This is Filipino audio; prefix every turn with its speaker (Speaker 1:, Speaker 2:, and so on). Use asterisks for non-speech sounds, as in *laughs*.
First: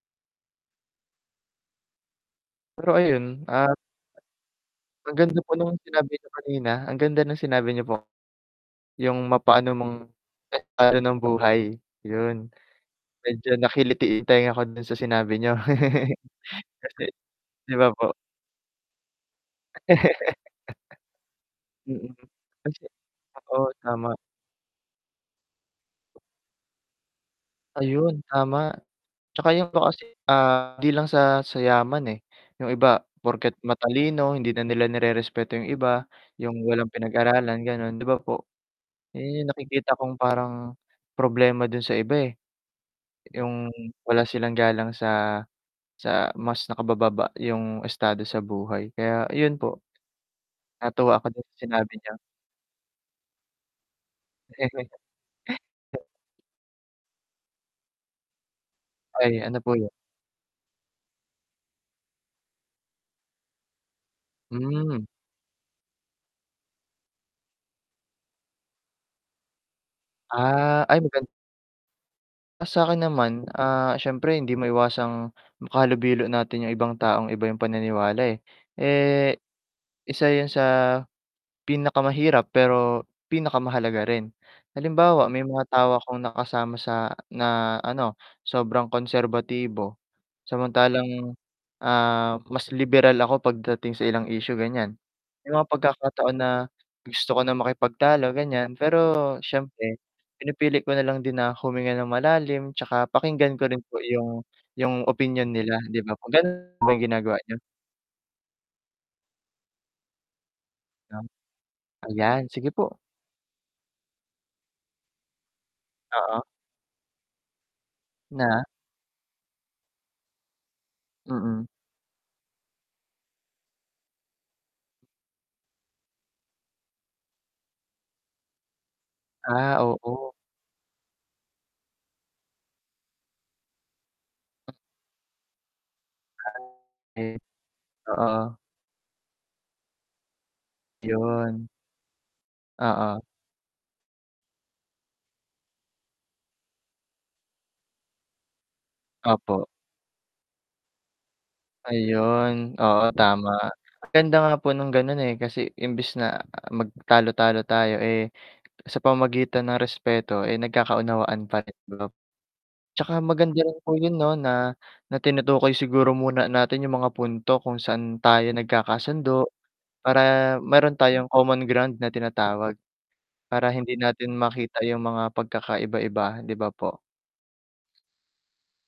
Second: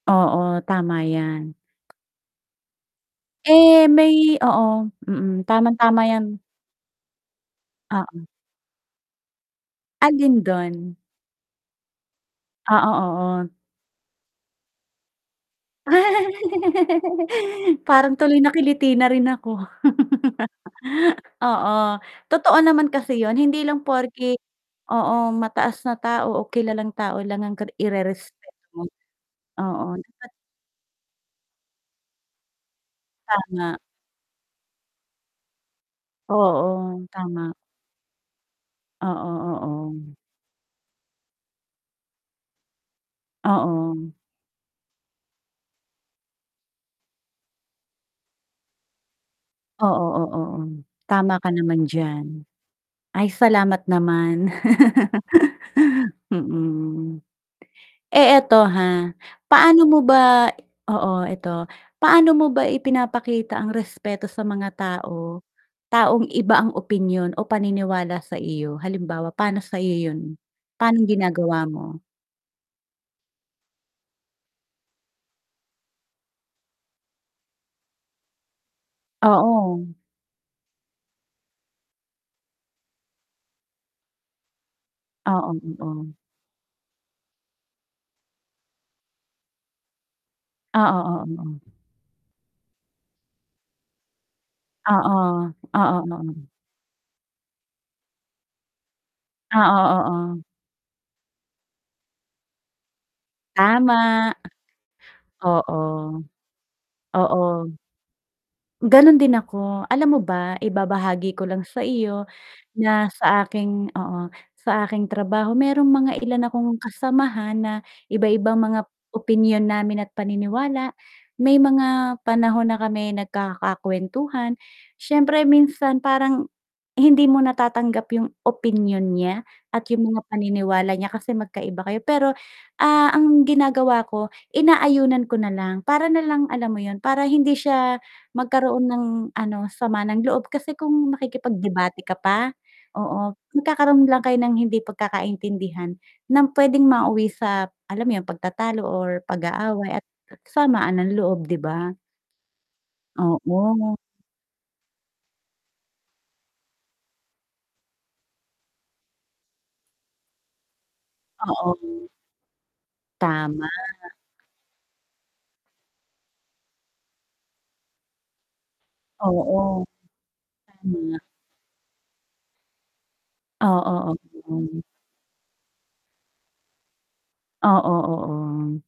Speaker 1: Oo, tama yan.
Speaker 2: Pero ayun, at
Speaker 1: Eh, may oo,
Speaker 2: Ang ganda
Speaker 1: mm,
Speaker 2: po nung
Speaker 1: tamang-tama
Speaker 2: sinabi niyo
Speaker 1: yan.
Speaker 2: kanina, ang ganda ng sinabi niyo po.
Speaker 1: Oo.
Speaker 2: Yung mapaano mang
Speaker 1: Alin
Speaker 2: a
Speaker 1: do'n?
Speaker 2: ano ng buhay 'yun,
Speaker 1: Ah, o
Speaker 2: medyo
Speaker 1: oo.
Speaker 2: nakiliti yung tenga ko do'n sa sinabi niyo. *chuckles*
Speaker 1: *laughs*
Speaker 2: Kasi 'di ba po
Speaker 1: Parang tuloy nakiliti na rin ako. *laughs*
Speaker 2: *chuckles*
Speaker 1: Oo,
Speaker 2: Mm,
Speaker 1: totoo
Speaker 2: kasi
Speaker 1: naman kasi 'yun, hindi
Speaker 2: oo,
Speaker 1: lang
Speaker 2: tama.
Speaker 1: porke oo, mataas na tao o kilalang tao lang ang ka ang
Speaker 2: Ayun
Speaker 1: irerespeto
Speaker 2: tama,
Speaker 1: mo.
Speaker 2: 'tsaka yung ano
Speaker 1: Oo,
Speaker 2: kasi,
Speaker 1: dapat
Speaker 2: ah, 'di lang sa, sa yaman, eh, yung iba porket
Speaker 1: Tama.
Speaker 2: matalino hindi na nila nirerespeto yung iba, yung walang
Speaker 1: Oo, tama.
Speaker 2: pinag-aralan gano'n 'di ba po?
Speaker 1: Oo,
Speaker 2: 'Yan yung nakikita
Speaker 1: oo.
Speaker 2: kong parang problema do'n sa iba, eh. Yung
Speaker 1: Oo.
Speaker 2: wala silang galang sa, sa mas nakabababa yung estado sa buhay, kaya ayun po.
Speaker 1: Oo, oo, o,
Speaker 2: Natuwa ako
Speaker 1: tama
Speaker 2: do'n
Speaker 1: ka
Speaker 2: sa
Speaker 1: naman
Speaker 2: sinabi niyo.
Speaker 1: diyan. Ay, salamat naman,
Speaker 2: *chuckles*
Speaker 1: *laughs* mm. Eh, eto, ha,
Speaker 2: Ay, ano po
Speaker 1: paano
Speaker 2: 'yun?
Speaker 1: mo ba oo eto, paano mo ba ipinapakita ang respeto sa mga
Speaker 2: Hmm.
Speaker 1: tao taong iba ang opinyon o paniniwala sa iyo? Halimbawa pa'no sa iyo 'yun,
Speaker 2: Ah, ay
Speaker 1: pa'nong
Speaker 2: magan
Speaker 1: ginagawa mo?
Speaker 2: Ah, sa'kin naman, ah, siyempre hindi maiwasang makahalubilo natin yung ibang taong iba yung paniniwala, eh. Eh,
Speaker 1: Oo.
Speaker 2: isa 'yun sa pinakamahirap pero pinakamahalaga rin, halimbawa may
Speaker 1: Oo,
Speaker 2: mga tao
Speaker 1: oo.
Speaker 2: akong nakasama sa na ano sobrang konserbatibo,
Speaker 1: Oo, oo,
Speaker 2: samantalang,
Speaker 1: o.
Speaker 2: ah, mas liberal ako pagdating sa ilang issue ganiyan.
Speaker 1: Oo,
Speaker 2: May mga
Speaker 1: oo, oo,
Speaker 2: pagkakataon
Speaker 1: o.
Speaker 2: na gusto ko na makipagtalo ganiyan pero
Speaker 1: Oo,
Speaker 2: siyempre
Speaker 1: oo.
Speaker 2: pinipili ko nalang din na huminga ng malalim, 'tsaka pakinggan ko rin
Speaker 1: Tama.
Speaker 2: po yung yung opinyon
Speaker 1: Oo.
Speaker 2: nila 'di ba po. Gano'n po ba yung ginagawa niyo?
Speaker 1: Oo. Gano'n din ako, alam mo ba
Speaker 2: Tam
Speaker 1: ibabahagi ko lang sa iyo
Speaker 2: ayan, sige po
Speaker 1: na sa aking oo, sa aking trabaho mayrong mga
Speaker 2: Oo.
Speaker 1: ilan akong kasamahan na iba-iba
Speaker 2: Na?
Speaker 1: mga opinyon namin at paniniwala. May
Speaker 2: Mm.
Speaker 1: mga panahon na kami nagkaka-kuwentuhan, siyempre minsan parang, hindi mo natatanggap yung opinyon niya
Speaker 2: Ah,
Speaker 1: at yung mga
Speaker 2: oo.
Speaker 1: paniniwala niya kasi magkaiba kayo, pero, ah, ang ginagawa ko inaayunan ko nalang para nalang alam mo 'yun,
Speaker 2: *unintelligible*
Speaker 1: para
Speaker 2: eh
Speaker 1: hindi siya
Speaker 2: oo.
Speaker 1: magkaroon ng ano sama ng loob kasi kung
Speaker 2: 'Yon.
Speaker 1: makikipag-debate ka pa,
Speaker 2: Oo.
Speaker 1: oo magkakaroon lang kayo ng hindi pagkakaintindihan, ng puwedeng mauwi sa alam mo 'yun pagtatalo or
Speaker 2: Opo.
Speaker 1: pag-aaway at samaan ng loob, 'di ba?
Speaker 2: Ayun, oo tama,
Speaker 1: Oo.
Speaker 2: ang ganda nga po nung gano'n, eh, kasi imbis na mag talo-talo tayo, eh, sa pamamagitan ng respeto, eh, nagkakaunawaan pa rin, 'di ba
Speaker 1: Oo.
Speaker 2: po? 'Tsaka maganda
Speaker 1: Tama.
Speaker 2: rin po 'yun 'no na, na tinutukoy siguro muna natin yung mga punto kung saan tayo nagkakasundo,
Speaker 1: Oo,
Speaker 2: para mayro'n
Speaker 1: tama.
Speaker 2: tayong common ground na tinatawag. Para
Speaker 1: Oo,
Speaker 2: hindi
Speaker 1: oo,
Speaker 2: natin
Speaker 1: ganon.
Speaker 2: makita yung mga pagkakaiba-iba 'di ba po?
Speaker 1: Oo, oo.